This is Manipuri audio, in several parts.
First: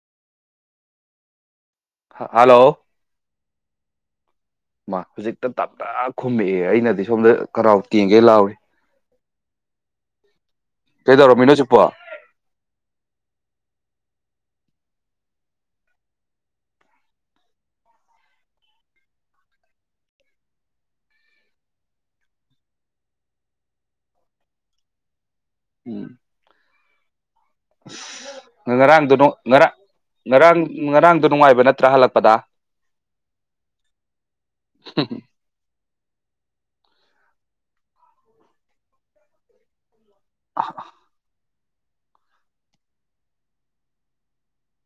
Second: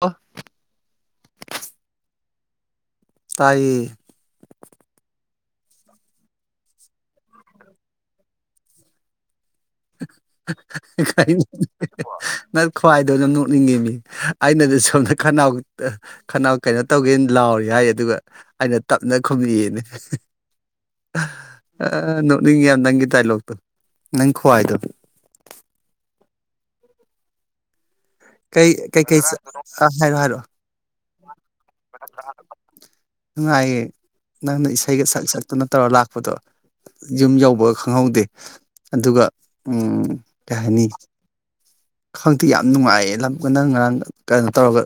ꯑ ꯍꯂꯣ ꯇꯥꯏꯌꯦ ꯍꯧꯖꯤꯛꯇ ꯇꯞꯅ ꯈꯨꯝꯃꯛꯑꯦ ꯑꯩꯅꯗꯤ ꯁꯣꯝꯗ ꯀꯔꯥꯎ ꯇꯦꯡꯒꯦ ꯂꯥꯎꯔꯤ ꯀꯩꯗꯧꯔꯝꯃꯤꯅꯣ ꯍꯧꯖꯤꯛꯄꯣ ꯅꯪ ꯈ꯭ꯋꯥꯏꯗꯧ ꯅ ꯅꯣꯛꯅꯤꯡꯉꯤ ꯃꯤ ꯑꯩꯅꯗꯤ ꯁꯣꯝꯗ ꯈꯅꯥꯎ ꯈꯅꯥꯎ ꯀꯩꯅꯣ ꯇꯧꯒꯦꯅ ꯂꯥꯎꯔꯤ ꯍꯥꯏ ꯑꯗꯨꯒ ꯑꯩꯅ ꯇꯞꯅ ꯈꯨꯝꯕꯤꯑꯦꯅꯤ ꯅꯣꯛꯅꯤꯡꯉ ꯌꯥꯝ ꯅꯪꯒꯤ ꯗꯥꯏꯂꯣꯛꯇꯣ ꯈ꯭ꯋꯥꯏꯗ ꯀꯩ ꯀꯩꯀꯩ ꯉꯔꯥꯡꯗꯨꯅꯣ ꯆ- ꯉꯔꯥꯡ ꯑ ꯍꯥꯏꯔꯣ ꯍꯥꯏꯔꯣ ꯉꯔꯥꯡ ꯉꯔꯥꯡꯗꯨ ꯅꯨꯡꯉꯥꯏꯌꯦ ꯅꯪꯅ ꯏꯁꯩꯒ ꯁꯛ ꯁꯛꯇꯅ ꯇꯧꯔꯒ ꯂꯥꯛꯄ ꯐꯣꯠꯇꯣ ꯌꯨꯝ ꯌꯕ ꯈꯪꯍꯧꯗꯦ ꯑꯗꯨꯒ ꯀꯍꯅꯤ ꯈꯪꯗꯦ ꯌꯥꯝ ꯅꯨꯡꯉꯥꯏꯌꯦ ꯂꯝ ꯅꯪ ꯉꯔꯥꯡ ꯀꯩꯅꯣ ꯇꯧꯔꯒ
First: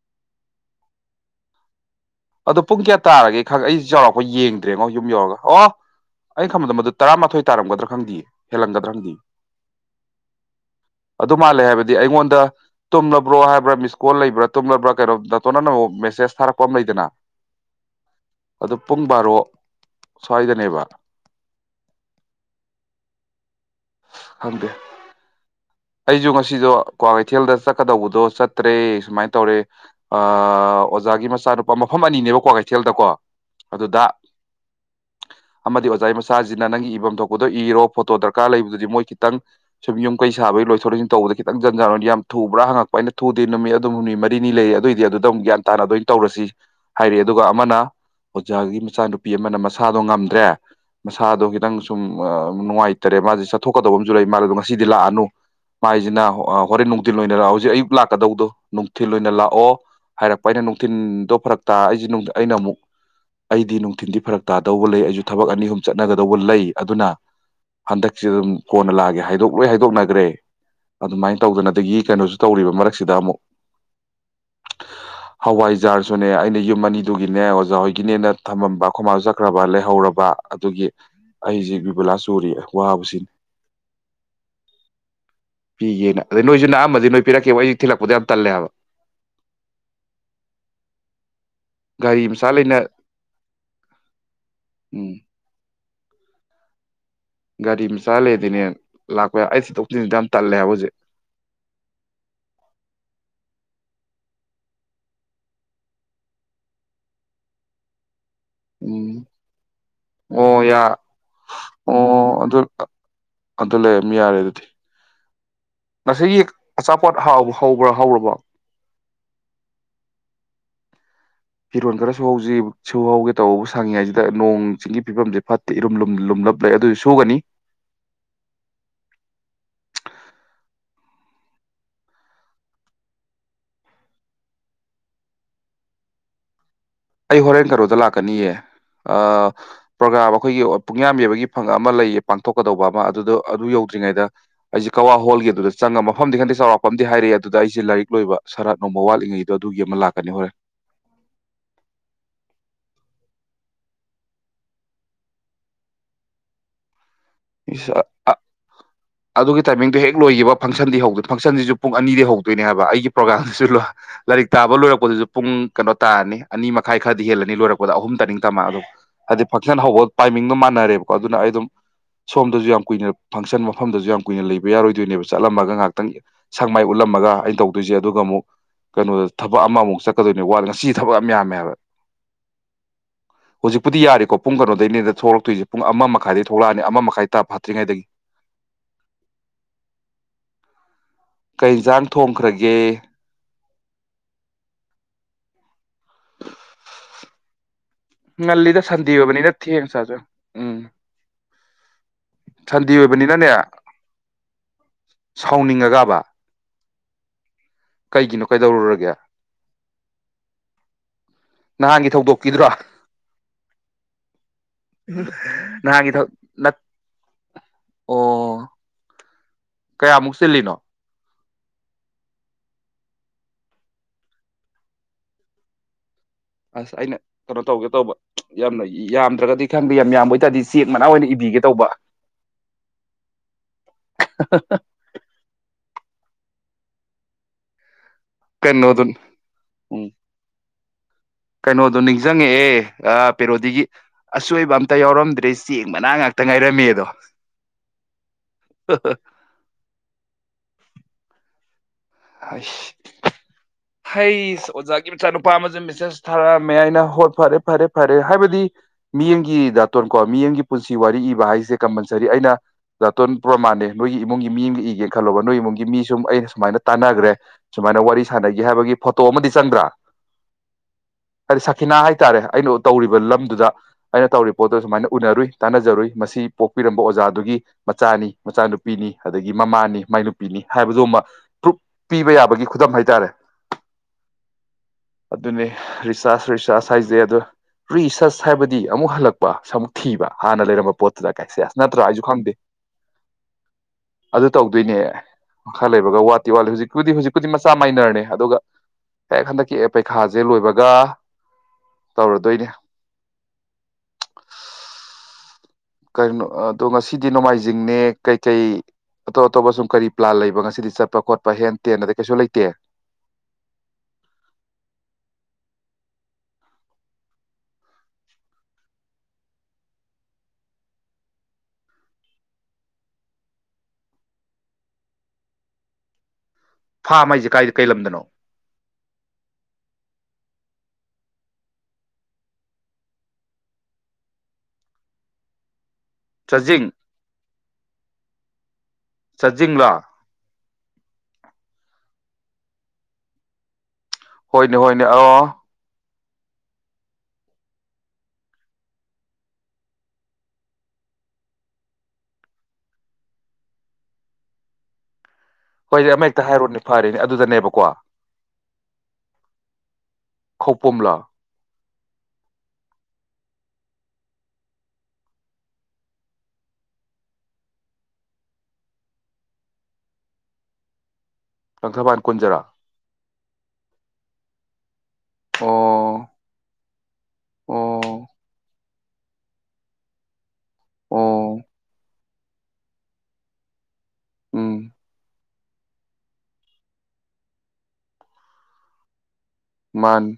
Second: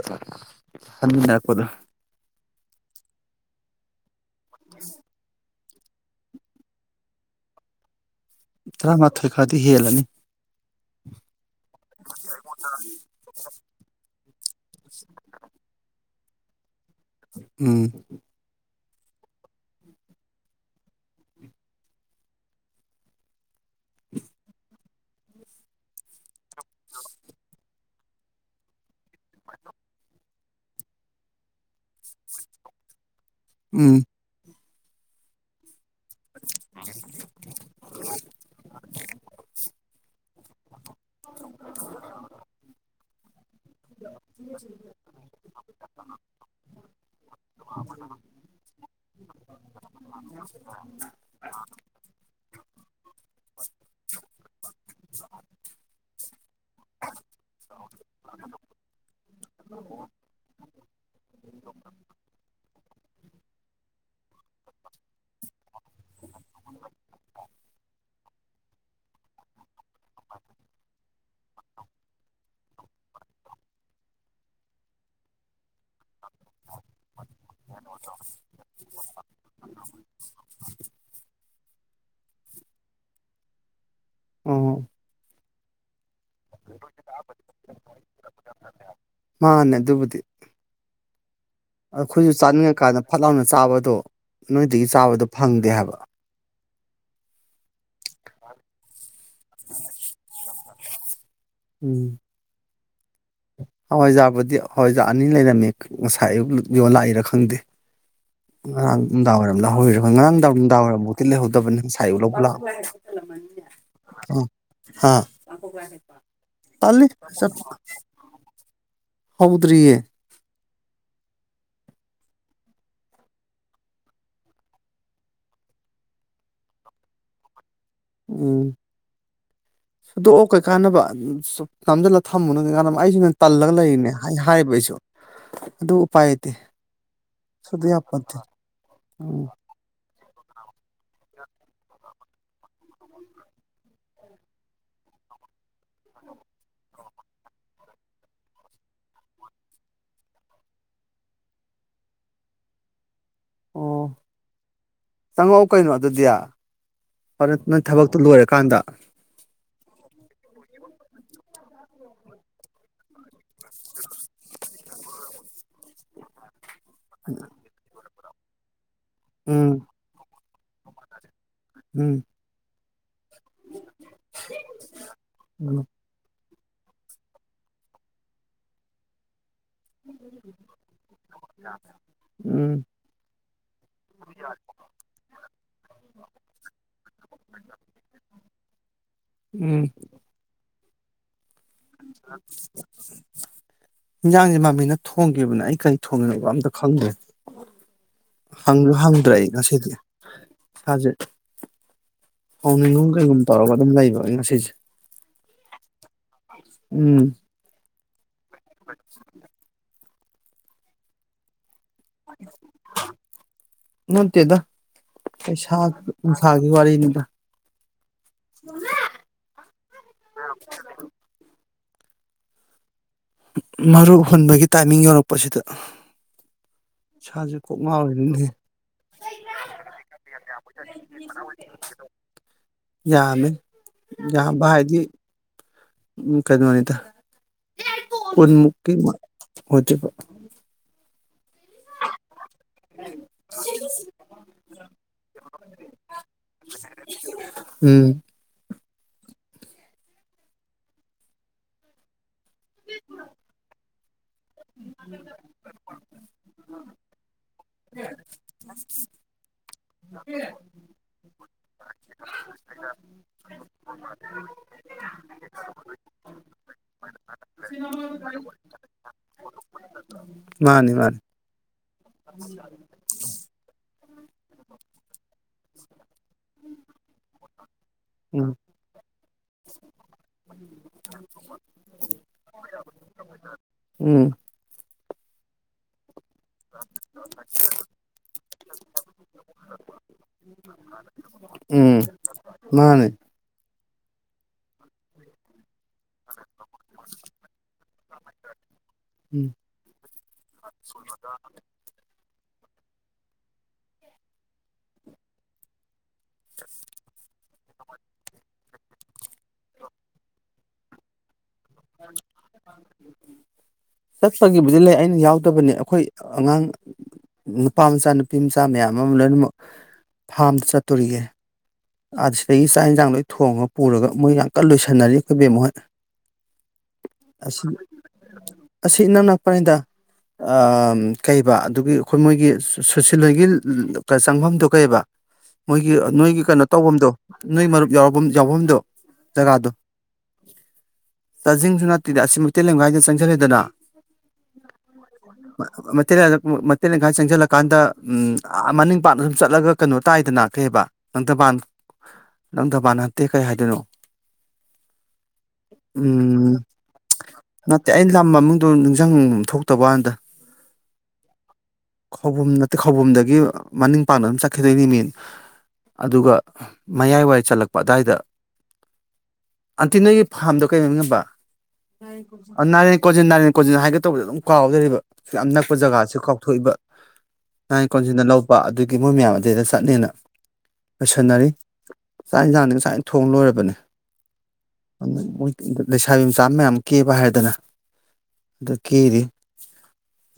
ꯍꯟꯃꯤꯟꯅꯔꯛꯄꯗꯣ ꯑꯗꯣ ꯄꯨꯡ ꯀꯌꯥ ꯇꯥꯔꯒꯦ ꯈꯪ ꯑꯩ ꯆꯥꯎꯔꯛ ꯌꯦꯡꯗ꯭ꯔꯦꯉꯣ ꯌꯨꯝ ꯌꯧꯔꯒ ꯑꯣ ꯑꯩ ꯈꯪꯕꯗ ꯃꯗꯨ ꯇꯔꯥꯃꯥꯊꯣꯏ ꯇꯥꯔꯝꯒꯗ꯭ꯔꯥ ꯈꯪꯗꯌꯦ ꯍꯦꯜꯂꯝꯟꯒꯗ꯭ꯔꯪꯗꯤ ꯇꯔꯥꯃꯥꯊꯣꯏ ꯈꯔꯗꯤ ꯍꯦꯜꯂꯅꯤ ꯑꯗꯨ ꯃꯥꯜꯂꯦ ꯍꯥꯏꯕꯗꯤ ꯑꯩꯉꯣꯟꯗ ꯇꯨꯝꯂꯕ꯭ꯔꯣ ꯍꯥꯏꯕ꯭ꯔꯥ ꯃꯤꯁ ꯀꯣꯜ ꯂꯩꯕ꯭ꯔꯥ ꯇꯨꯝꯂꯕ꯭ꯔꯥ ꯀꯩꯅꯣꯗ ꯇꯣꯟꯅ ꯃꯦꯁꯦꯁ ꯊꯥꯔꯛꯄ ꯑꯃ ꯂꯩꯗꯅ ꯎꯝ ꯑꯗꯨ ꯄꯨꯡ ꯕꯥꯔꯣ ꯁ꯭ꯋꯥꯏꯗꯅꯦꯕ ꯐꯪꯗꯦ ꯑꯩꯁꯨ ꯉꯁꯤꯗꯣ ꯀ꯭ꯋꯥꯀꯩꯊꯦꯜꯗ ꯆꯠꯀꯗꯧꯕꯗꯣ ꯆꯠꯇ꯭ꯔꯦ ꯁꯨꯃꯥꯏꯅ ꯇꯧꯔꯦ ꯑꯣꯖꯥꯒꯤ ꯃꯆꯥꯅꯨꯄꯥ ꯃꯐꯝ ꯑꯅꯤꯅꯦꯕ ꯀ꯭ꯋꯥꯀꯩꯊꯦꯜꯗꯀꯣ ꯎꯝ ꯑꯗꯨꯗ ꯑ ꯃꯥꯗꯤꯁ ꯉꯖꯥꯏ ꯃꯆꯥꯁꯤꯅ ꯅꯪꯒꯤ ꯏꯐꯝ ꯊꯣꯛꯄꯗꯣ ꯏꯔꯣ ꯐꯣꯇꯣ ꯗꯔꯀꯥꯔ ꯂꯩꯕꯗꯨꯗꯤ ꯃꯣꯏ ꯈꯤꯇꯪ ꯁꯨꯝ ꯌꯨꯝ ꯀꯩ ꯊꯕꯩ ꯂꯣꯏ ꯁꯊꯣꯏ ꯏꯁꯤꯡ ꯇꯧꯕꯗ ꯈꯤꯇꯪ ꯖꯔ ꯑꯣꯏꯅ ꯌꯥꯝ ꯊꯨꯕ꯭ꯔꯥ ꯍꯛ ꯑꯩ ꯊꯨ ꯅꯨꯃꯤꯠ ꯑꯗꯨꯝ ꯍꯨꯝꯅꯤ ꯃꯔꯤꯅꯤ ꯂꯩ ꯑꯗꯨꯑꯣꯏꯗꯤ ꯑꯗꯨꯗ ꯑꯃ ꯒ꯭ꯌꯥꯟ ꯇꯥꯅ ꯑꯗꯨꯃꯅ ꯇꯧꯔꯁꯤ ꯍꯥꯏꯔꯛꯑꯦ ꯑꯗꯨꯒ ꯑꯃꯅ ꯑꯣꯖꯥꯒꯤ ꯃꯆꯥꯅꯨꯄꯤ ꯑꯃꯅ ꯃꯁꯥꯗꯣ ꯉꯝꯗ꯭ꯔꯦ ꯃꯁꯥꯗꯣ ꯈꯤꯇꯪ ꯁꯨꯝ ꯑ ꯅꯨꯡꯉꯥꯏꯇꯔꯦ ꯃꯥꯁꯦ ꯆꯠꯊꯣꯛꯀꯗꯧꯕ ꯑꯃꯁꯨ ꯂꯩ ꯃꯥꯜꯂ ꯑꯗꯣ ꯉꯁꯤꯗꯤ ꯂꯥꯛꯑꯅꯨ ꯃꯥꯏꯁꯤꯅ ꯍꯣꯔꯦꯟ ꯅꯨꯡꯊꯤꯜ ꯑꯣꯏꯅ ꯂꯥꯛꯑꯣ ꯍꯧꯖꯤꯛ ꯑꯌꯨꯛ ꯂꯥꯛꯀꯗꯧꯗꯣ ꯅꯨꯡꯊꯤꯜ ꯑꯣꯏꯅ ꯂꯥꯛꯑꯣ ꯍꯥꯏꯔꯛꯄ ꯑꯩꯅ ꯅꯨꯡꯊꯤꯤꯟꯗꯣ ꯐꯔꯛ ꯇꯥ ꯑꯩꯁꯦ ꯑꯩꯅ ꯑꯃꯨꯛ ꯑꯩꯗꯤ ꯅꯨꯡꯊꯤꯟꯗꯤ ꯐꯔꯛ ꯇꯥꯗꯧꯕ ꯂꯩ ꯑꯩꯁꯨ ꯊꯕꯛ ꯑꯅꯤ ꯑꯍꯨꯝ ꯆꯠꯅꯒꯗꯧꯕ ꯂꯩ ꯑꯗꯨꯅ ꯍꯟꯗꯛꯁ ꯑꯗꯨꯝ ꯀꯣꯟꯅ ꯂꯥꯛꯑꯒꯦ ꯍꯥꯏꯗꯣꯛꯂꯣꯏ ꯍꯥꯏꯗꯣꯛꯅꯈ꯭ꯔꯦ ꯑꯗꯨꯃꯥꯏꯅ ꯍꯋꯥꯏ ꯑꯣꯖꯥꯔꯁꯨꯅꯦ ꯑꯩꯅ ꯌꯨꯝ ꯑꯅꯤꯗꯨꯒꯤꯅꯦ ꯑꯣꯖꯥ ꯍꯣꯏꯒꯤꯅꯦꯅ ꯊꯝꯃꯝꯕ ꯈꯃꯥꯡ ꯆꯠꯈ꯭ꯔꯕ ꯂꯩꯍꯧꯔꯕ ꯑꯗꯨꯒꯤ ꯑꯩꯁꯤ ꯕꯤꯕꯨꯂꯥ ꯆꯨꯔꯤ ꯋꯥꯕꯁꯤꯅꯦ ꯎ ꯄꯤꯒꯦꯅ ꯑꯗꯩ ꯅꯣꯏꯁꯨ ꯅꯛꯑꯝꯃꯗꯤ ꯅꯣꯏ ꯄꯤꯔꯛꯀꯦꯕ ꯑꯩꯁꯦ ꯊꯤꯜꯂꯛꯄꯗꯣ ꯌꯥꯝ ꯇꯜꯂꯦ ꯍꯥꯏꯕ ꯃꯥꯅꯦ ꯑꯗꯨꯕꯨꯗꯤ ꯒꯥꯔꯤ ꯑꯩꯈꯣꯏꯁꯨ ꯃꯆꯥ ꯂꯩꯅ ꯆꯥꯅꯤꯡꯉꯀꯥꯟꯗ ꯐꯠ ꯂꯥꯎꯅ ꯆꯥꯕꯗꯣ ꯅꯣꯏꯗꯒꯤ ꯎꯝ ꯆꯥꯕꯗꯣ ꯐꯪꯗꯦ ꯍꯥꯏꯕ ꯒꯥꯔꯤ ꯃꯆꯥ ꯂꯩꯗꯅꯦ ꯂꯥꯛꯄ ꯑꯩ ꯁꯤꯗꯣꯛꯁꯤꯤꯟꯁꯤꯗ ꯌꯥꯝ ꯇꯜꯂꯦ ꯍꯥꯏꯕ ꯍꯧꯖꯤꯛ ꯎꯝ ꯍꯋꯥꯏꯖꯥꯕꯨꯗꯤ ꯍꯋꯥꯏꯖꯥ ꯑꯅꯤ ꯂꯩꯔꯝꯃꯤ ꯉꯁꯥꯏ ꯑꯌꯨꯛ ꯌꯣꯂꯥꯛꯏꯔꯥ ꯈꯪꯗꯦ ꯉꯔꯥꯡ ꯎꯝ ꯅꯨꯡꯗꯥꯡ ꯋꯥꯏꯔꯝ ꯂꯍꯧꯔꯤꯔꯣ ꯍꯣꯏ ꯉꯔꯥꯡꯗꯥ ꯑꯣ ꯌꯥ ꯅꯨꯡꯗꯥꯡꯋꯥꯏꯔꯝꯐꯥꯎꯗꯤꯤ ꯂꯩꯍꯧꯗꯕꯅꯤ ꯉꯁꯥꯏꯌ ꯂꯧꯕ ꯑꯣ ꯑꯗꯨ ꯂꯥꯛꯑꯣ ꯑ ꯍꯥꯥ ꯉꯁꯒꯤ ꯑꯆꯥꯄꯣꯠ ꯍꯧꯕ꯭ꯔꯥ ꯍꯧꯔꯕꯣ ꯍꯧꯥꯎꯗꯔꯤꯌꯦ ꯐꯤꯔꯣꯜ ꯈꯔꯁꯨ ꯍꯧꯖꯤ ꯁꯨ ꯍꯧꯒꯦ ꯇꯧꯍꯧꯕ ꯁꯥꯡꯉꯤꯉꯥꯏꯁꯤꯗ ꯅꯣꯡ ꯆꯤꯡꯒꯤ ꯐꯤꯕꯝꯁꯦ ꯐꯠꯇꯦ ꯏꯔꯨꯝ ꯂꯨꯝ ꯂꯨꯝꯂꯞ ꯂꯩ ꯑꯗꯨꯁꯨ ꯁꯨꯒꯅꯤ ꯎꯝ ꯁꯨꯗꯣꯛꯑꯣ ꯀꯩ ꯀꯥꯟꯅꯕ ꯅꯝꯁꯤꯜꯂꯒ ꯊꯝꯃꯨꯅ ꯀꯩ ꯀꯥꯟꯅꯕ ꯑꯩꯁꯨ ꯅ ꯇꯜꯂꯒ ꯂꯩꯔꯤꯅꯦ ꯍꯥꯏꯔꯤꯕ ꯑꯩꯁꯨ ꯑꯗꯨ ꯎꯄꯥꯏ ꯂꯩꯇꯦ ꯑꯩ ꯍꯣꯔꯦꯟ ꯁꯨꯗ ꯀꯔꯣꯗ ꯌꯥꯄꯣꯟꯇꯦ ꯂꯥꯛꯀꯅꯤꯌꯦ ꯎꯝ ꯄ꯭ꯔꯣꯒ꯭ꯔꯝ ꯑꯩꯈꯣꯏꯒꯤ ꯄꯨꯡꯌꯥꯝ ꯌꯕꯒꯤ ꯐꯪꯉ ꯑꯃ ꯂꯩꯌꯦ ꯄꯥꯡꯊꯣꯛꯀꯗꯧꯕ ꯑꯃ ꯑꯗꯨꯗꯣ ꯑꯗꯨ ꯌꯧꯗ꯭ꯔꯤꯉꯩꯗ ꯑꯩꯁꯦ ꯀꯋꯥ ꯍꯣꯜꯒꯤ ꯑꯗꯨꯗ ꯆꯪꯉꯒ ꯃꯐꯝꯗꯤ ꯈꯪꯇ ꯆꯥꯎꯔꯥꯛꯄ ꯑ ꯑꯃꯗꯤ ꯍꯥꯏꯔꯛꯑꯦ ꯑꯗꯨꯗ ꯑꯩꯁꯦ ꯂꯥꯏꯔꯤꯛ ꯂꯣꯏꯕ ꯁꯔꯥꯠ ꯅꯣꯃ ꯋꯥꯠꯂꯤꯉꯩꯗꯣ ꯑꯗꯨꯒꯤ ꯑꯃ ꯂꯥꯛꯀꯅꯤ ꯍꯣꯔꯦ ꯑꯣ ꯆꯪꯉꯛꯑꯣ ꯀꯩꯅꯣ ꯑꯗꯨꯗꯤ ꯅꯣꯏ ꯏꯁ ꯊꯕꯛꯇꯨ ꯑ ꯑ ꯂꯣꯏꯔꯀꯥꯟꯗ ꯑꯗꯨꯒꯤ ꯇꯥꯏꯃꯤꯡꯗꯣ ꯍꯦꯛ ꯂꯣꯏꯈꯤꯕ ꯐꯪꯁꯟꯗꯤ ꯍꯧꯗꯣꯏꯣ ꯐꯪꯁꯟꯁꯤꯁꯨ ꯄꯨꯡ ꯑꯅꯤꯗꯤ ꯍꯧꯗꯣꯏꯅꯦ ꯍꯥꯏꯕ ꯑꯩꯒꯤ ꯄ꯭ꯔꯣꯒꯥꯝꯁꯦ ꯂꯥꯏꯔꯤꯛ ꯇꯥꯕ ꯂꯣꯏꯔꯛꯄ ꯄꯨꯡ ꯀꯩꯅꯣ ꯇꯥꯔꯅꯤ ꯑꯅꯤꯃꯛ ꯈꯥꯏ ꯈꯔꯗꯤ ꯍꯦꯜꯂꯅꯤ ꯂꯣꯏꯔꯛꯗ ꯑꯍꯨꯝ ꯇꯅꯤ ꯇꯃ ꯑꯗꯨꯣ ꯑꯗꯨꯗꯤ ꯎꯝ ꯐꯪꯁꯟ ꯍꯣ ꯄ ꯃꯤꯣ ꯃꯥꯟꯅꯔꯦꯕꯀꯣ ꯑꯗꯨꯅ ꯎꯝ ꯁꯣꯝꯗꯁꯨ ꯌꯥꯝ ꯀꯨꯏꯅ ꯐꯪꯁꯟ ꯃꯐꯝꯗꯁꯨ ꯌꯥꯝ ꯀꯨꯏꯅ ꯂꯩꯕ ꯌꯥꯔꯣꯏꯗꯣꯏꯅꯦꯕ ꯆꯠꯂꯝꯃꯒ ꯎꯝ ꯉꯥꯏꯥꯛꯇꯪ ꯁꯪꯃꯥꯏ ꯎꯠꯂꯝꯃꯒ ꯑꯩꯅ ꯇꯧꯗꯣꯏꯁꯦ ꯑꯗꯨꯒ ꯑꯃꯨꯛ ꯀꯩꯅꯣꯗ ꯊꯕꯛ ꯑꯃꯃꯨꯛ ꯆꯠꯀꯗꯣꯏꯅꯤ ꯋꯥꯗ ꯉꯁꯤ ꯊꯕꯛ ꯌꯥꯝ ꯌꯥꯝꯃꯦ ꯍꯥꯏꯕ ꯎꯝ ꯍꯧꯖꯤꯛꯄꯨꯗꯤ ꯌꯥꯔꯤꯀꯣ ꯄꯨꯡ ꯀꯩꯅꯣꯗꯒꯤꯩꯅꯤꯗ ꯊꯣꯛꯂꯛꯇꯣꯏꯁꯦ ꯄꯨꯡ ꯑꯃ ꯃꯈꯥꯏꯗꯩ ꯊꯣꯛꯂꯛꯑꯅꯤ ꯑꯃꯥꯏ ꯇ ꯐꯇ꯭ꯔꯤ ꯉꯥꯏꯗꯗꯒꯤ ꯎꯝ ꯀꯩꯟꯁꯥꯡ ꯊꯣꯡꯈ꯭ꯔꯒꯦ ꯍꯟꯁꯥꯡꯁꯦ ꯃꯃꯤꯅ ꯊꯣꯡꯈꯤꯕꯅ ꯑꯩ ꯀꯔꯤ ꯊꯣꯡꯒꯅꯕ ꯑꯝꯇ ꯈꯪꯗꯦ ꯉꯜꯂꯤꯗ ꯁꯟꯗꯤꯤ ꯑꯣꯏꯕꯅꯤꯅ ꯊꯦꯡ ꯁꯥꯥꯁꯨ ꯎꯝ ꯍ ꯁꯟꯗꯦ ꯂꯣ ꯀꯩꯒꯨꯝ ꯑꯣꯏꯕꯅꯤꯅꯅꯦ ꯇꯧꯔꯒ ꯑꯗꯨꯝ ꯂꯩꯕ ꯉꯁꯤꯁꯦ ꯁꯥꯎꯅꯤꯡꯉꯒꯕ ꯎꯝ ꯀꯩꯒꯤꯅꯣ ꯀꯩꯗꯧꯔꯨꯔꯒꯦ ꯅꯍꯥꯟꯒꯤ ꯊꯧꯗꯣꯛꯀꯤꯗ꯭ꯔꯣ ꯅꯠꯇꯦꯗ ꯄꯩꯁꯥ ꯅꯍꯥꯟꯒꯤ ꯅꯨꯡꯁꯥꯒꯤ ꯋꯥꯔꯤꯅꯤꯗ ꯑꯣ ꯀꯌꯥꯃꯨꯛ ꯆꯜꯂꯤꯅꯣ ꯃꯔꯨ ꯍꯨꯟꯕꯒꯤ ꯇꯥꯏꯃꯤꯡ ꯌꯧꯔꯛꯄꯁꯤꯗ ꯑꯁ ꯑꯩꯅ ꯏꯁꯥꯁꯦ ꯀꯩꯅꯣ ꯀꯣꯛ ꯇꯧꯒꯦ ꯇꯧꯕ ꯉꯥꯎꯔꯤꯅꯤꯅꯦ ꯌꯥꯝꯅ ꯌꯥꯝꯗ꯭ꯔꯒꯗꯤ ꯈꯪꯗꯦ ꯌꯥꯝ ꯌꯥꯝꯕ ꯑꯣꯏ ꯇꯥꯔꯗꯤ ꯆꯦꯛ ꯃꯅꯥ ꯑꯣꯏꯅ ꯏꯕꯤꯒꯦ ꯇꯧꯕ ꯌꯥꯝꯃꯦ ꯎꯝ ꯀꯔꯤ ꯃꯥꯅꯤꯗ ꯎꯟꯃꯨꯀꯤ ꯀꯩꯅꯣꯗꯨ ꯍꯧ ꯎꯝ ꯀꯩꯅꯣꯗꯣ ꯅꯤꯡꯁꯤꯡꯉꯛꯑꯦ ꯄꯦꯔꯣꯗꯤꯒꯤ ꯑꯁꯣꯏꯕ ꯑꯝꯇ ꯌꯥꯎꯔꯝꯗ꯭ꯔꯦ ꯆꯦꯡ ꯃꯅꯥ ꯉꯇ ꯉꯥꯏꯔꯝꯃꯦ ꯑꯗꯣ [inaudible] ꯎꯝ ꯑꯁ ꯍꯩꯁ ꯑꯣꯖꯥꯒꯤ ꯃꯆꯥꯅꯨꯄꯥ ꯑꯃꯁꯨꯡ ꯃꯤꯁꯦꯁ ꯊꯥꯔꯃꯦꯌꯥꯏꯅ ꯍꯣꯏ ꯐꯔꯦ ꯐꯔꯦ ꯐꯔꯦ ꯍꯥꯏꯕꯗꯤ ꯃꯤꯌꯦꯡꯒꯤ ꯗꯥꯇꯣꯟ ꯀꯣ ꯃꯤꯠꯌꯦꯡꯒꯤ ꯄꯨꯟꯁꯤ ꯋꯥꯔꯤ ꯏꯕ ꯍꯥꯏꯁꯦ ꯀꯝꯄꯜꯁꯔꯤ ꯑꯩꯅ ꯗꯥꯇꯣꯟ ꯄ꯭ꯔꯃꯥꯟꯅꯦ ꯅꯣꯏꯒꯤ ꯏꯃꯨꯡꯒꯤ ꯃꯤ ꯑꯃꯒ ꯏꯒꯦꯅ ꯈꯜꯂꯣꯕ ꯅꯣꯏ ꯏꯃꯨꯡꯒꯤ ꯃꯤ ꯁꯨꯝ ꯑꯩꯅ ꯃꯥꯏꯅ ꯇꯥꯟꯅꯈ꯭ꯔꯦ ꯁꯨꯃꯥꯏꯅ ꯋꯥꯔꯤ ꯁꯥꯟꯅꯒꯦ ꯍꯥꯏꯕꯒꯤ ꯄꯣꯠ ꯇꯣ ꯑꯃꯗꯤ ꯆꯪꯗ꯭ꯔꯥ ꯃꯥꯅꯤ ꯃꯥꯅꯤ ꯁꯈꯤꯅꯥ ꯍꯥꯏꯇꯥꯔꯦ ꯑꯩꯅ ꯇꯧꯔꯤꯕ ꯂꯝꯗꯨꯗ ꯑꯩꯅ ꯇꯧꯔꯤꯕ ꯄꯣꯠꯇꯨ ꯁꯨꯃꯥꯏꯅ ꯎꯅꯔꯨꯏ ꯇꯥꯟꯅꯖꯔꯨꯏ ꯃꯁꯤ ꯄꯣꯛꯄꯤꯔꯝꯕ ꯑꯣꯖꯥꯗꯨꯒꯤ ꯃꯆꯥꯅꯤ ꯎꯝ ꯃꯆꯥꯅꯨꯄꯤꯅꯤ ꯑꯗꯨꯒꯤ ꯃꯃꯥꯅꯤ ꯃꯥꯍꯨꯝꯅꯤ ꯍꯥꯏꯕꯗꯨꯃ ꯄ꯭ꯔꯨꯞ ꯄꯤꯕ ꯌꯥꯕꯒꯤ ꯈꯨꯗꯝ ꯍꯥꯏꯇꯥꯔꯦ ꯎꯝ ꯑꯗꯨꯅꯦ ꯔꯤꯁꯥꯔꯁ ꯍꯥꯏꯁꯦ ꯑ ꯔꯤꯆꯥꯔꯁ ꯍꯥꯏꯕꯗꯤ ꯑꯃꯨꯛ ꯍꯜꯂꯛꯄ ꯑꯃꯨꯛ ꯊꯤꯕ ꯍꯥꯟꯅ ꯂꯩꯔꯝꯕ ꯄꯣꯠꯇꯨꯗ ꯀꯥꯏꯁꯦ ꯎꯝ ꯅꯠꯇ꯭ꯔꯣ ꯑꯩꯁꯨ ꯈꯪꯗꯦ ꯃꯥꯅꯦ ꯑꯗꯨ ꯇꯧꯗꯣꯏꯅꯦ ꯃꯈꯥ ꯂꯩꯕ ꯇꯤꯋꯥꯜ ꯍꯧꯖꯤꯛꯄꯨꯗꯤ ꯍꯧꯖꯤꯛꯄꯨꯗꯤ ꯃꯆꯥ ꯃꯥꯏꯅꯔꯅꯦ ꯑꯗꯨꯒ ꯎꯝ ꯍꯦꯛ ꯍꯟꯗꯛꯀꯤ ꯍꯦꯛ ꯄꯩꯈꯥꯁꯦ ꯂꯣꯏꯕꯒ ꯇꯧꯔꯗꯣꯏꯅꯦ ꯀꯔꯤꯅꯣ ꯑꯗꯣ ꯉꯁꯤꯗꯤ ꯅꯣꯡꯃꯥꯏꯖ ꯤꯡꯅꯦ ꯀꯩꯀꯩ ꯑꯇꯣꯞ ꯑꯇꯣꯞꯄ ꯁꯨꯝ ꯀꯔꯤ ꯄ꯭ꯂꯥꯟ ꯂꯩꯕ ꯉꯁꯤꯗꯤ ꯆꯠꯄ ꯈꯣꯠꯄ ꯍꯦꯟ ꯇꯦꯟꯗꯗꯤ ꯀꯩꯁꯨ ꯂꯩꯇꯦ ꯆꯠꯄꯒꯤꯕꯨꯗꯤ ꯂꯩ ꯑꯩꯅ ꯌꯥꯎꯗꯕꯅꯦ ꯑꯩꯈꯣꯏ ꯑꯉꯥꯡ ꯅꯨꯄꯥ ꯃꯆꯥ ꯅꯨꯄꯤ ꯃꯆꯥ ꯃꯌꯥꯝ ꯑꯃ ꯂꯣꯏꯅꯃꯛ ꯐꯥꯔꯝꯗ ꯆꯠꯇꯣꯔꯤꯑꯦ ꯑꯣ ꯁꯤꯗꯒꯤ ꯆꯥꯛ ꯌꯦꯟꯁꯥꯡ ꯂꯣꯏ ꯊꯣꯡꯉꯒ ꯄꯨꯔꯒ ꯃꯣꯏ ꯌꯥꯝ ꯀꯟꯅ ꯂꯣꯏꯁꯟꯅꯔꯤ ꯑꯩꯈꯣꯏ ꯕꯦꯝꯃ ꯍꯣꯏ ꯐꯥꯝ ꯍꯥꯏꯁꯦ ꯑꯁꯤ ꯀꯥꯏ ꯀꯩ ꯂꯝꯗꯅꯣ ꯑꯁꯤ ꯏꯅꯛ ꯅꯛꯄꯅꯤꯗ ꯑ ꯀꯩꯕ ꯑꯗꯨꯒꯤ ꯑꯩꯈꯣꯏ ꯃꯣꯏꯒꯤ ꯁꯨꯁꯤꯜꯍꯣꯏꯒꯤ ꯆꯪꯐꯝꯗꯨ ꯀꯩꯕ ꯃꯣꯏꯒꯤ ꯅꯣꯏꯒꯤ ꯀꯩꯅꯣ ꯆꯥꯖꯤꯡ ꯇꯧꯐꯝꯗꯣ ꯅꯣꯏ ꯃꯔꯨꯞ ꯌꯥꯎ ꯌꯥꯎꯐꯝꯗꯣ ꯖꯒꯥꯗꯣ ꯆꯥꯖꯤꯡꯂꯣ ꯆꯥꯖꯤꯡꯁꯨ ꯅꯠꯇꯦꯗ ꯑꯁꯤꯃꯛ ꯅꯠꯇꯦ ꯅꯪ ꯍꯥꯏꯗꯨ ꯆꯪꯁꯤꯜꯂꯦꯗ ꯅꯪ ꯍꯣꯏꯅꯦ ꯍꯣꯏꯅꯦ ꯑ ꯦꯜ ꯃꯇꯦꯜ ꯂꯩꯈꯥꯏ ꯆꯪꯁꯤꯜꯂꯀꯥꯟꯗ ꯎ ꯃꯅꯤꯡ ꯄꯥꯅ ꯁꯨꯝ ꯆꯠꯂꯒ ꯀꯩꯅꯣ ꯇꯥꯏꯗꯅ ꯀꯩꯕ ꯅꯪꯊꯕꯥꯟ ꯅꯪꯗꯕꯥꯅꯍꯟꯠꯇꯦ ꯀꯩ ꯍꯥꯏꯗꯣꯏꯅꯣ ꯍꯣꯏꯅꯦ ꯑꯃ ꯍꯦꯛꯇ ꯎꯝ ꯍꯥꯏꯔꯣꯅꯦ ꯐꯔꯦꯅꯦ ꯑꯗꯨꯗꯅꯦꯕꯀꯣ ꯅꯠꯇꯦ ꯑꯩꯅ ꯂꯝ ꯃꯃꯤꯡꯗꯣ ꯅꯤꯡꯖꯪꯉꯦ ꯊꯣꯛꯇꯕ ꯋꯥꯅꯤꯗ ꯈꯧꯄꯨꯝꯂꯥ ꯈꯧꯄꯨꯝ ꯅꯠꯇꯦ ꯈꯧꯄꯨꯝꯗꯒꯤ ꯃꯅꯤꯡ ꯄꯥꯡꯅ ꯑꯗꯨꯝ ꯆꯠꯈꯤꯗꯣꯏꯅꯤ ꯃꯤ ꯑꯗꯨꯒ ꯃꯌꯥꯏ ꯋꯥꯏ ꯆꯜꯂꯛꯄ ꯑꯗꯨꯋꯥꯏꯗ ꯑꯟꯇꯤ ꯅꯣꯏꯒꯤ ꯐꯥꯝꯗꯣ ꯀꯩꯅꯣꯃꯤꯉꯕ ꯂꯪꯊꯕꯥꯜ ꯀꯨꯟꯖꯔꯥ ꯅꯔꯤꯜ ꯀꯣꯟꯖꯤꯜ ꯀꯣꯖꯤꯟ ꯍꯥꯏꯒ ꯇꯧꯕꯗ ꯑꯗꯨꯝ ꯀꯥꯎꯗ ꯂꯩꯕ ꯌꯥꯝ ꯅꯛꯄ ꯖꯒꯥꯁꯤ ꯑꯣ ꯀꯥꯎꯊꯣꯛꯏꯕ ꯉꯥꯏꯀꯣꯟꯁꯤꯟꯗ ꯑꯣ ꯂꯧꯕ ꯑꯗꯨ ꯒꯤ ꯃꯣꯏ ꯃꯌꯥꯝ ꯑꯗꯩꯗ ꯆꯠꯅꯦꯅ ꯂꯣꯏꯁꯟꯅꯔꯤ ꯑꯣ ꯆꯥꯛ ꯌꯦꯟꯖꯥꯡꯅꯤ ꯉꯁꯥꯏꯅ ꯊꯣꯡ ꯂꯣꯏꯔꯕꯅꯦ ꯎꯝ ꯑꯣꯏ ꯂꯩꯁꯥꯕꯤ ꯃꯆꯥ ꯃꯌꯥꯝ ꯀꯦꯕ ꯍꯥꯏꯗꯅ ꯑꯗꯨ ꯀꯦꯔꯤ ꯃꯥꯅꯤ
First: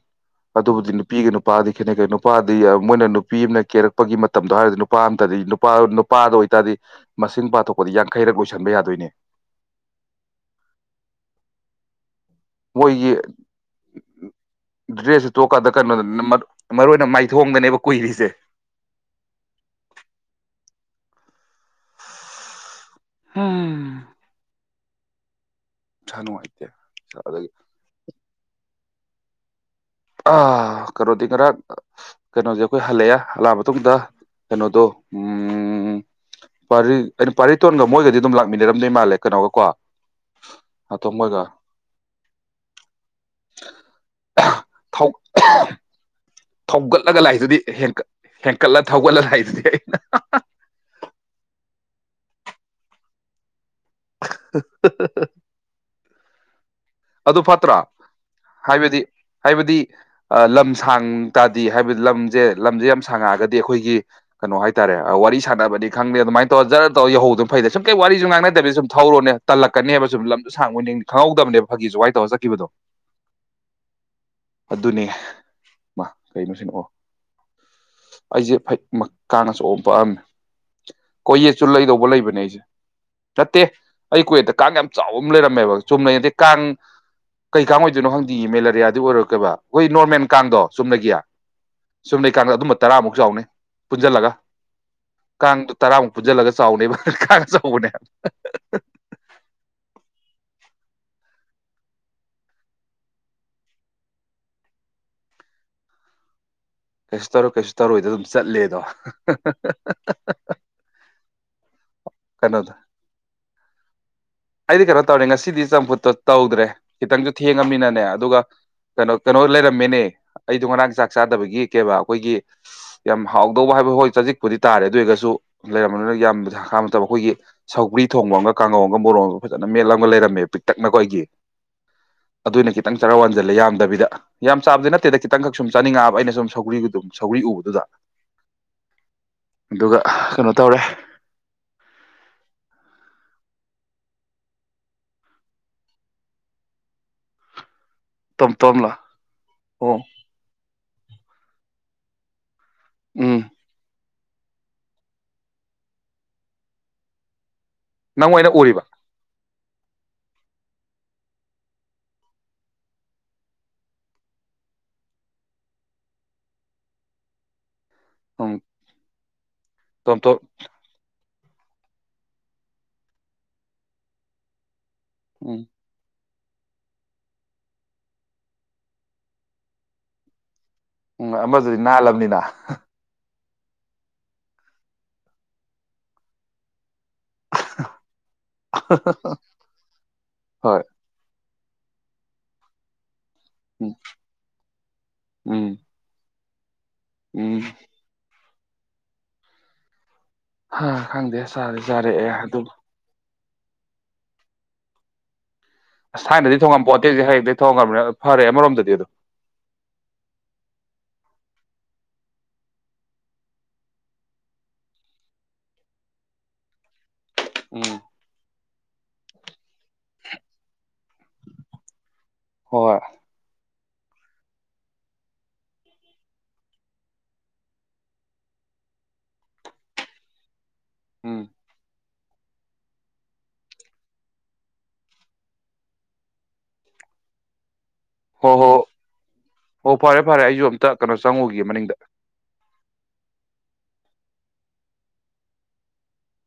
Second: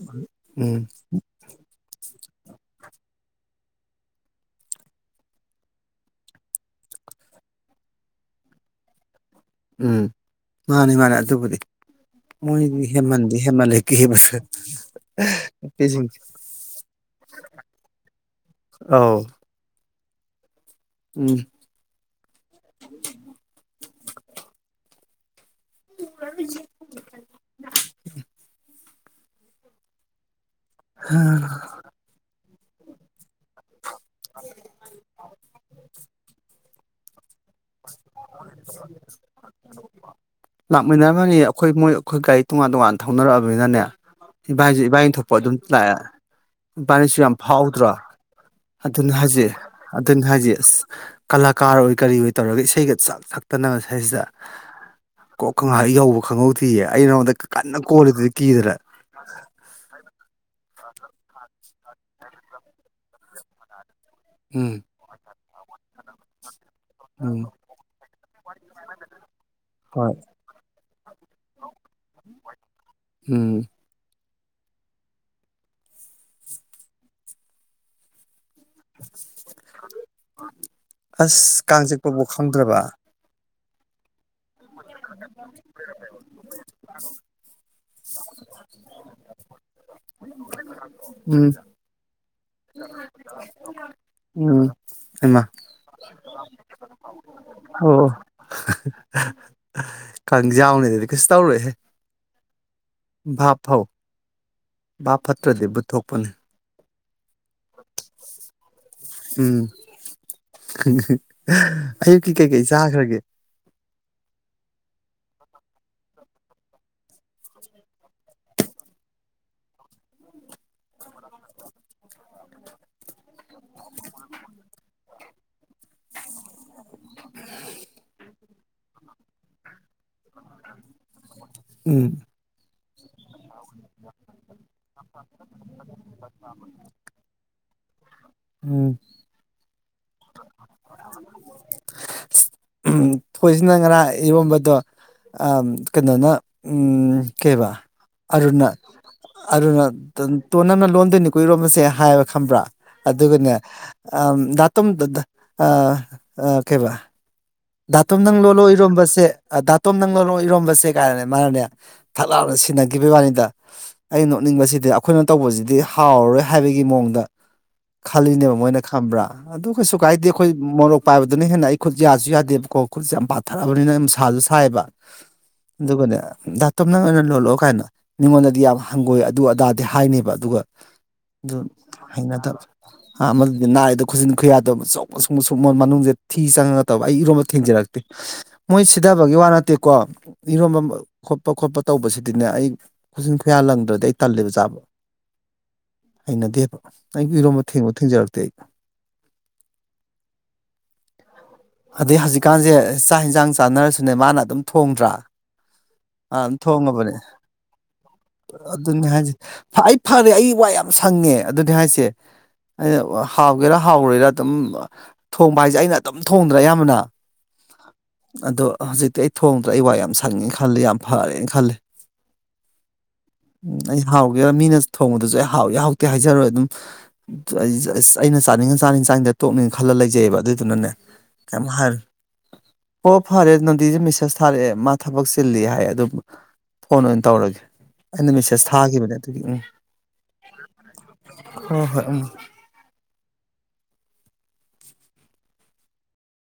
ꯎꯝ ꯑꯗꯨꯕꯨꯗꯤ ꯅꯨꯄꯤꯒ ꯅꯨꯄꯥꯗꯤ ꯈꯦꯠꯅꯩ ꯀꯩꯅ ꯅꯨ ꯅꯨꯄꯥꯗꯤ ꯃꯣꯏꯅ ꯅꯨꯄꯤ ꯑꯃꯅ ꯀꯦꯔꯛꯄꯒꯤ ꯃꯇꯝꯗꯣ ꯍꯥꯏꯔꯗꯤ ꯅꯨꯄꯥ ꯑꯝꯇꯗꯤ ꯅꯨꯄꯥ ꯅꯨꯄꯥꯗ ꯑꯣꯏꯇꯥꯔꯗꯤ ꯃꯁꯤꯡ ꯄꯥꯊꯣꯛꯄꯗꯤ ꯌꯥꯡꯈꯩꯔꯛ ꯂꯣꯏꯁꯤꯟꯕ ꯌꯥꯗꯣꯏꯅꯦ ꯎꯝ ꯃꯥꯅꯦ ꯃꯥꯅꯦ ꯑꯗꯨꯕꯨꯗꯤ ꯃꯣꯏꯗꯤ ꯃꯣꯏꯒꯤ ꯍꯦꯃꯟꯗꯤ ꯍꯦꯃꯜꯂꯦ ꯀꯦꯕꯁꯦ ꯗ꯭ꯔꯦꯁꯁꯤ ꯇꯣꯛꯀꯥꯟꯗ ꯀꯩꯅꯣꯗ ꯅꯨꯄꯤꯁꯤꯡꯁꯦ ꯃꯔꯨ ꯑꯣꯏꯅ ꯃꯥꯏꯊꯣꯡꯒꯅꯦꯕ ꯀꯨꯏꯔꯤꯁꯦ ꯑꯧ ꯎꯝ ꯍꯝ ꯏꯁ ꯅꯨꯡꯉꯥꯏꯇꯦ ꯑꯗꯒꯤ ꯑꯥ ꯈꯔꯣꯗꯤ ꯈꯔ ꯀꯩꯅꯣꯁꯦꯈꯣꯏ ꯍꯂꯑꯦ ꯍꯜꯂꯛꯑ ꯃꯇꯨꯡꯗ ꯀꯩꯅꯣꯗꯣ ꯎꯝ ꯄꯔꯤ ꯀꯩꯅꯣꯒ ꯀꯣ ꯅꯥꯇꯣꯝ ꯂꯥꯛꯃꯤꯟꯅꯔ ꯐꯅꯤ ꯍꯣꯏꯒ ꯑꯩꯈꯣꯏ ꯃꯣꯏ ꯑꯩꯈꯣꯏ ꯒꯥꯔꯤ ꯇꯣꯉꯥꯟ ꯇꯣꯉꯥꯟꯅ ꯊꯧꯅꯔꯛꯑꯕꯅꯤꯅꯅꯦ ꯁꯤꯚꯥꯏꯁꯦ ꯊꯧ ꯏꯕꯥꯥꯏꯅ ꯊꯣꯛꯄ ꯑꯗꯨꯝ ꯂꯥꯛꯑꯦ ꯏꯕꯥꯅꯤꯁꯨ ꯊꯧꯒꯠꯂꯒ ꯌꯥꯝ ꯂꯥꯛꯏꯗꯨꯗꯤ ꯐꯥꯎꯗ꯭ꯔꯣ ꯍꯦꯟꯀꯠ ꯍꯦꯟꯀꯠꯂ ꯑꯗꯨꯅ ꯊꯧꯒꯠꯂ ꯍꯥꯏꯁ ꯂꯥꯛꯏꯗꯨꯗꯤ ꯑꯩꯅ ꯑꯗꯨꯅ ꯍꯥꯏꯁ ꯑꯁ ꯀꯂꯥꯀꯥꯔ ꯑꯣꯏ ꯀꯔꯤ ꯑꯣꯏ ꯇꯧꯔꯒ ꯏꯁꯩꯒ ꯆꯥꯛ ꯊꯛ ꯇꯅꯁꯥꯏꯁꯤꯗ ꯀꯣꯛꯍꯥꯛ ꯌꯧꯕ ꯈꯪꯍꯧ ꯊꯤꯌꯦ ꯑꯩ ꯅꯉꯣꯟꯗ ꯑꯗꯨ ꯐꯠꯇ꯭ꯔꯣ ꯀꯟꯅ ꯀꯣꯜꯂꯤꯗꯨꯗꯤ ꯀꯤꯗꯅ ꯍꯥꯏꯕꯗꯤ ꯍꯥꯏꯕꯗꯤ ꯑ ꯂꯝ ꯁꯥꯡ ꯇꯥꯗꯦ ꯍꯥꯏꯕꯗꯤ ꯂꯝꯁꯦ ꯂꯝꯁꯦ ꯌꯥꯝ ꯁꯥꯡꯉꯛꯑꯒꯗꯤ ꯑꯩꯈꯣꯏꯒꯤ ꯀꯩꯅꯣ ꯎꯝ ꯍꯥꯏꯇꯥꯔꯦ ꯋꯥꯔꯤ ꯁꯥꯟꯅꯕꯅꯤ ꯈꯪꯗꯦ ꯑꯗꯨꯃꯥꯏꯅ ꯇꯧ ꯖꯔ ꯇꯔ ꯎꯝ ꯌꯍꯧꯗꯅ ꯐꯩꯗ ꯁꯨꯝ ꯀꯩ ꯋꯥꯔꯤꯁꯨ ꯉꯥꯡꯅꯗꯕꯤꯦ ꯁꯨꯝ ꯊꯧꯔꯣꯅꯦ ꯇꯜꯂꯛꯀꯅꯦ ꯍꯥꯏꯕ ꯍꯣꯏ ꯁꯨꯝ ꯂꯝꯁꯨ ꯁꯥꯡꯕ ꯈꯪꯍꯧꯗꯕꯅꯦꯕ ꯐꯥꯒꯤꯁꯨ ꯀꯥꯏ ꯇꯧ ꯆꯠꯈꯤꯕꯗꯣ ꯎꯝ ꯑꯗꯨꯅꯦ ꯃꯥ ꯀꯩꯅꯣ ꯁꯤꯅꯑꯣ ꯑꯩꯁꯦ ꯐꯩ ꯀꯥꯅꯁꯨꯣꯛꯑꯝ ꯄꯛꯑꯝꯃꯦ ꯀꯣꯏ ꯌꯦꯠ ꯑꯁ ꯀꯥꯡ ꯆꯨꯂꯗꯧꯕ ꯆꯤꯛꯄꯕꯨ ꯂꯩꯕꯅꯦ ꯑꯩꯁꯦ ꯈꯪꯗ꯭ꯔꯕ ꯅꯠꯇꯦ ꯑꯩ ꯀꯣꯏꯌꯦꯠꯇ ꯀꯥꯡ ꯌꯥꯝ ꯆꯥꯎꯕ ꯑꯃ ꯂꯩꯔꯝꯃꯦꯕ ꯆꯨꯝꯅꯩ ꯑꯗꯩ ꯀꯥꯡ ꯀꯩ ꯀꯥꯡ ꯑꯣꯏꯗꯣꯏꯅꯣ ꯍꯪꯗꯤ ꯃꯦꯂꯦꯔꯤꯌꯥꯗꯨ ꯑꯣꯏꯔꯛꯀꯦꯕ ꯑꯩꯈꯣꯏ ꯅꯣꯔꯃꯦꯜ ꯀꯥꯡꯗꯣ ꯆꯨꯝꯅꯒꯤꯌꯥ ꯎꯝ ꯆꯨꯝꯅꯩꯀꯗ ꯑꯗꯨꯝꯕ ꯇꯔꯥꯃꯨꯛ ꯆꯥꯎꯅ ꯄꯨꯟꯁꯤꯜꯂꯒ ꯎꯝ ꯍꯩꯃꯥ ꯀꯥꯡꯗꯣ ꯇꯔꯥꯃꯨꯛ ꯄꯨꯟꯖꯜꯂꯒ ꯆꯥꯎꯅꯦꯕ ꯀꯥꯡꯅ ꯑꯆꯧꯕꯅꯦ ꯀꯥꯡ ꯌꯥꯎꯅꯤꯗꯗꯤ ꯀꯩꯁꯨ ꯇꯧꯔꯣꯏꯍꯦ ꯚꯥꯞꯄꯧ ꯕꯥꯞ ꯐꯠꯇ꯭ꯔꯗꯤ ꯕꯨꯠ ꯊꯣꯛꯣꯛꯄꯅꯤ ꯑꯁ ꯇꯔꯨꯛ ꯀꯩꯁꯨ ꯇꯔꯣꯏꯗ ꯑꯗꯨꯝ ꯆꯠꯂꯦꯗꯣ ꯎꯝ ꯑꯌꯨꯛꯀꯤ ꯀꯩꯀꯩ ꯀꯩꯅꯣꯗ ꯆꯥꯈ꯭ꯔꯒꯦ ꯑꯩꯗꯤ ꯀꯩꯅꯣ ꯇꯧꯔꯦ ꯉꯁꯤꯗꯤ ꯆꯝꯐꯨꯠꯇꯣ ꯇꯧꯗ꯭ꯔꯦ ꯈꯤꯇꯪꯁꯨ ꯊꯦꯡꯉꯃꯤꯅꯅꯦ ꯑꯗꯨꯒ ꯀꯩꯅꯣ ꯀꯩꯅꯣ ꯂꯩꯔꯝꯃꯦꯅꯦ ꯑꯩꯗꯣ ꯉꯔꯥꯡ ꯆꯥꯛ ꯆꯥꯗꯕꯒꯤ ꯀꯩꯕꯥ ꯑꯩꯈꯣꯏꯒꯤ ꯌꯥꯝ ꯍꯥꯎꯗꯧꯕ ꯍꯥꯏꯕ ꯍꯣꯏ ꯆꯖꯤꯛꯄꯨꯗꯤ ꯇꯥꯔꯦ ꯑꯗꯨ ꯑꯣꯏꯔꯒꯁꯨ ꯂꯩꯔꯝꯝꯕꯅꯤꯅ ꯌꯥꯝꯕ ꯃꯇꯝꯕ ꯑꯩꯈꯣꯏꯒꯤ ꯁꯒ꯭ꯔꯤ ꯊꯣꯡꯕ ꯑꯃꯒ ꯀꯥꯡꯉꯧ ꯑꯃꯒ ꯃꯣꯔꯣꯡ ꯑꯃ ꯐꯖꯅ ꯃꯦꯦꯜꯂꯝꯒ ꯂꯩꯔꯝꯃꯦꯕ ꯄꯤꯛꯇꯛꯅꯈꯣꯏꯒꯤ ꯎꯝ ꯈꯤꯇꯪ ꯆꯔꯥ ꯋꯥꯟꯁꯤꯜꯂꯦ ꯌꯥꯝꯗꯕꯤꯗ ꯌꯥꯝ ꯆꯥꯕꯗꯤꯩ ꯅꯠꯇꯦꯗ ꯈꯤꯇꯪꯈꯛ ꯁꯨꯝ ꯆꯥꯅꯤꯡꯉꯛꯑꯕ ꯑꯩꯅ ꯁꯨꯝ ꯁꯧꯒ꯭ꯔꯤꯒꯤ ꯑꯗꯨꯝ ꯁꯧꯒ꯭ꯔꯤ ꯎꯕꯗꯨꯗ ꯎꯝ ꯑꯗꯨꯒ ꯀꯩꯅꯣ ꯇꯧꯔꯦ ꯎꯝ ꯊꯣꯏꯁꯤꯅ ꯉꯔꯥ ꯏꯔꯣꯟꯝꯕꯗꯣ ꯀꯩꯅꯣꯅ ꯀꯩꯕ ꯇꯣꯝ ꯑꯔꯨꯅꯥ ꯇꯣꯝꯂꯣ ꯑꯔꯨꯅꯥ ꯑꯣ ꯇꯣꯅꯥꯅ ꯂꯣꯟ ꯑꯗꯨꯅꯤ ꯀꯨꯏꯔꯣꯝ ꯑꯁꯦ ꯍꯥꯏꯕ ꯈꯪꯕ꯭ꯔꯥ ꯎꯝ ꯑꯗꯨꯒꯅꯦ ꯑ ꯗ ꯝ ꯀꯩꯕ ꯙꯥꯇꯨꯝ ꯅꯪ ꯑꯣꯏꯅ ꯂꯣꯜꯂꯣ ꯎꯔꯤꯕ ꯏꯔꯣꯝꯕꯁꯦ ꯗꯥꯇꯣꯝ ꯅꯪ ꯂꯧꯔꯣ ꯏꯔꯣꯝꯕꯁꯦ ꯀꯥꯏꯅꯅꯦ ꯃꯥꯅꯅꯦ ꯊꯛꯂꯥꯞꯅ ꯁꯤꯟꯅꯈꯤꯕꯒꯤ ꯋꯥꯅꯤꯗ ꯑꯩꯅ ꯅꯣꯛꯅꯤꯡꯕꯁꯤꯗꯤ ꯑꯩꯈꯣꯏꯅ ꯇꯧꯕꯁꯤꯗꯤ ꯍꯥꯎꯔꯔꯣꯏ ꯍꯥꯏꯕꯒꯤ ꯃꯑꯣꯡꯗ ꯎꯝ ꯈꯜꯂꯤꯅꯦꯕ ꯃꯣꯏꯅ ꯈꯝꯕ꯭ꯔꯥ ꯑꯗꯨ ꯀꯩꯁꯨ ꯇꯣꯝ ꯀꯥꯏꯗꯦ ꯇꯣꯝ ꯑꯩꯈꯣꯏ ꯃꯣꯔꯣꯛ ꯄꯥꯏꯕꯗ ꯑꯗꯨꯅ ꯍꯦ ꯑꯩꯈꯠꯁꯨ ꯗꯦꯞ ꯀꯣꯀꯨꯠꯁꯦ ꯌꯥꯝ ꯄꯥꯊꯔꯛꯑꯕꯅꯤꯅ ꯃꯁꯥꯁꯨ ꯁꯥꯏꯑꯕ ꯎꯝ ꯗꯨꯀꯅꯦ ꯗꯥꯛꯇꯞ ꯅꯪ ꯑꯣꯏꯅ ꯂꯣꯜꯂꯛꯑꯣ ꯀꯥꯏꯅ ꯃꯤꯉꯣꯟꯗꯗꯤ ꯌꯥꯝ ꯍꯪꯒꯣꯏ ꯑꯗꯨ ꯑꯗꯥꯗꯤ ꯍꯥꯏꯅꯦꯕ ꯑꯗꯨꯒ ꯎꯝ ꯑꯗꯨ ꯑꯃꯁꯨꯗꯤ ꯅꯥꯍꯜꯂꯕꯅꯤꯅ ꯅꯥꯏꯗ ꯈꯨꯁꯤꯟ ꯈꯨꯌꯥꯗꯕ ꯑꯧ ꯁꯨꯡꯃ ꯁꯨꯡꯃ ꯃꯅꯨꯡꯁꯦ ꯊꯤ ꯆꯪꯉꯒ ꯇꯕ ꯑꯩ ꯊꯦꯡꯖꯔꯛꯇꯦ ꯃꯣꯏ ꯁꯤꯊꯕꯒꯤ ꯋꯥ ꯅꯠꯇꯦꯀꯣ ꯏꯔꯣꯝꯕ ꯍꯣꯏ ꯆꯣꯠꯄ ꯈꯣꯠꯄ ꯇꯧꯕꯁꯤꯗꯤꯅꯦ ꯑꯩ ꯈꯨꯆꯟ ꯈꯨꯌꯥ ꯎꯝ ꯂꯪꯗ꯭ꯔꯗꯤ ꯑꯩ ꯇꯜꯂꯦꯕ ꯆꯥꯕ ꯎꯝ ꯑꯩꯅ ꯗꯦꯕ ꯑꯩꯒꯤ ꯎꯝ ꯏꯔꯣꯝꯕ ꯊꯦꯡꯕ ꯊꯦꯡꯖꯔꯛꯇꯦ ꯑꯩ ꯍ ꯈꯪꯗꯦꯦ ꯑꯗꯩ ꯍꯧꯖꯤꯛꯀꯥꯟꯁꯦ ꯆꯥꯛ ꯏꯟꯖꯥꯡ ꯆꯥꯟꯅꯔꯁꯨꯅꯦ ꯃꯥꯅ ꯑꯗꯨꯝ ꯊꯣꯡꯗ꯭ꯔꯥ ꯑꯁ ꯑ ꯊꯥꯏꯅꯗꯤ ꯊꯣꯡꯉꯝꯄꯣꯠꯇꯦ ꯊꯣꯡꯉꯕꯅꯦ ꯍꯧꯖꯤꯛ ꯍꯌꯦꯡꯗꯩ ꯊꯣꯡꯉꯕꯅꯤꯅ ꯐꯔꯦ ꯑꯃꯔꯣꯝꯗꯗꯤ ꯑꯗꯣ ꯑꯗꯨꯅꯤ ꯍꯥꯏꯁ ꯑꯩ ꯐꯔꯦ ꯑꯩ ꯋꯥ ꯌꯥꯝ ꯁꯪꯉꯦ ꯑꯗꯨꯅꯤ ꯍꯥꯏꯁꯦ ꯑꯩꯅ ꯍꯥꯎꯒꯦꯔ ꯍꯥꯎꯔꯣꯏꯔꯥ ꯑꯗꯨꯝ ꯊꯣꯡꯕ ꯍꯥꯏꯁꯦ ꯑꯩꯅ ꯑꯗꯨꯝ ꯊꯣꯡꯗ꯭ꯔꯥ ꯑꯌꯥꯝꯕꯅ ꯎꯝ ꯑꯗꯣ ꯍꯧꯖꯤꯛꯇꯤ ꯑꯩ ꯊꯣꯡꯗ꯭ꯔꯥ ꯑꯩ ꯋꯥ ꯌꯥꯝ ꯁꯪꯉꯦꯅ ꯈꯜꯂꯤ ꯌꯥꯝ ꯐꯔꯦꯅ ꯈꯜꯂꯤ ꯍꯣꯏ ꯎꯝ ꯑꯩ ꯍꯥꯎꯒꯦ ꯃꯤꯅ ꯊꯣꯡꯕꯗꯨꯁꯨ ꯑꯩ ꯍꯥꯎ ꯌꯥ ꯍꯥꯎꯇꯦ ꯍꯥꯏꯖꯔꯣꯏ ꯑꯗꯨꯝ ꯑꯩ ꯑꯁ ꯑꯩꯅ ꯆꯥꯅꯤꯡꯉ ꯆꯥꯅꯤꯡ ꯆꯥꯡꯅꯤꯡꯗ ꯇꯣꯛꯅꯤꯡ ꯈꯜꯂ ꯂꯩꯖꯩꯑꯕ ꯑꯗꯨꯏꯗꯨꯅꯅꯦ ꯎꯝ ꯀꯝꯍꯜ ꯑꯣ ꯐꯔꯦ ꯅꯟꯗꯤꯁꯦ ꯃꯦꯁꯦꯁ ꯊꯥꯔꯛꯑꯦ ꯃꯥ ꯊꯕꯛ ꯆꯤꯜꯂꯤ ꯍꯥꯏ ꯑꯗꯨꯝ ꯐꯣꯟ ꯑꯣꯏꯅ ꯇꯧꯔꯒꯦ ꯑꯩꯅ ꯍꯣ ꯃꯦꯁꯦꯁ ꯍꯣ ꯊꯥꯈꯤꯕꯅꯦ ꯑꯗꯨꯒꯤ ꯎꯝ ꯍꯣ ꯐꯔꯦ ꯐꯔꯦ ꯑꯩꯁꯨ ꯑꯝꯇ ꯀꯩꯅꯣ ꯆꯪꯉꯨꯒꯤ ꯍꯣꯏ ꯃꯅꯤꯡꯗ ꯍꯣꯏ ꯎꯝ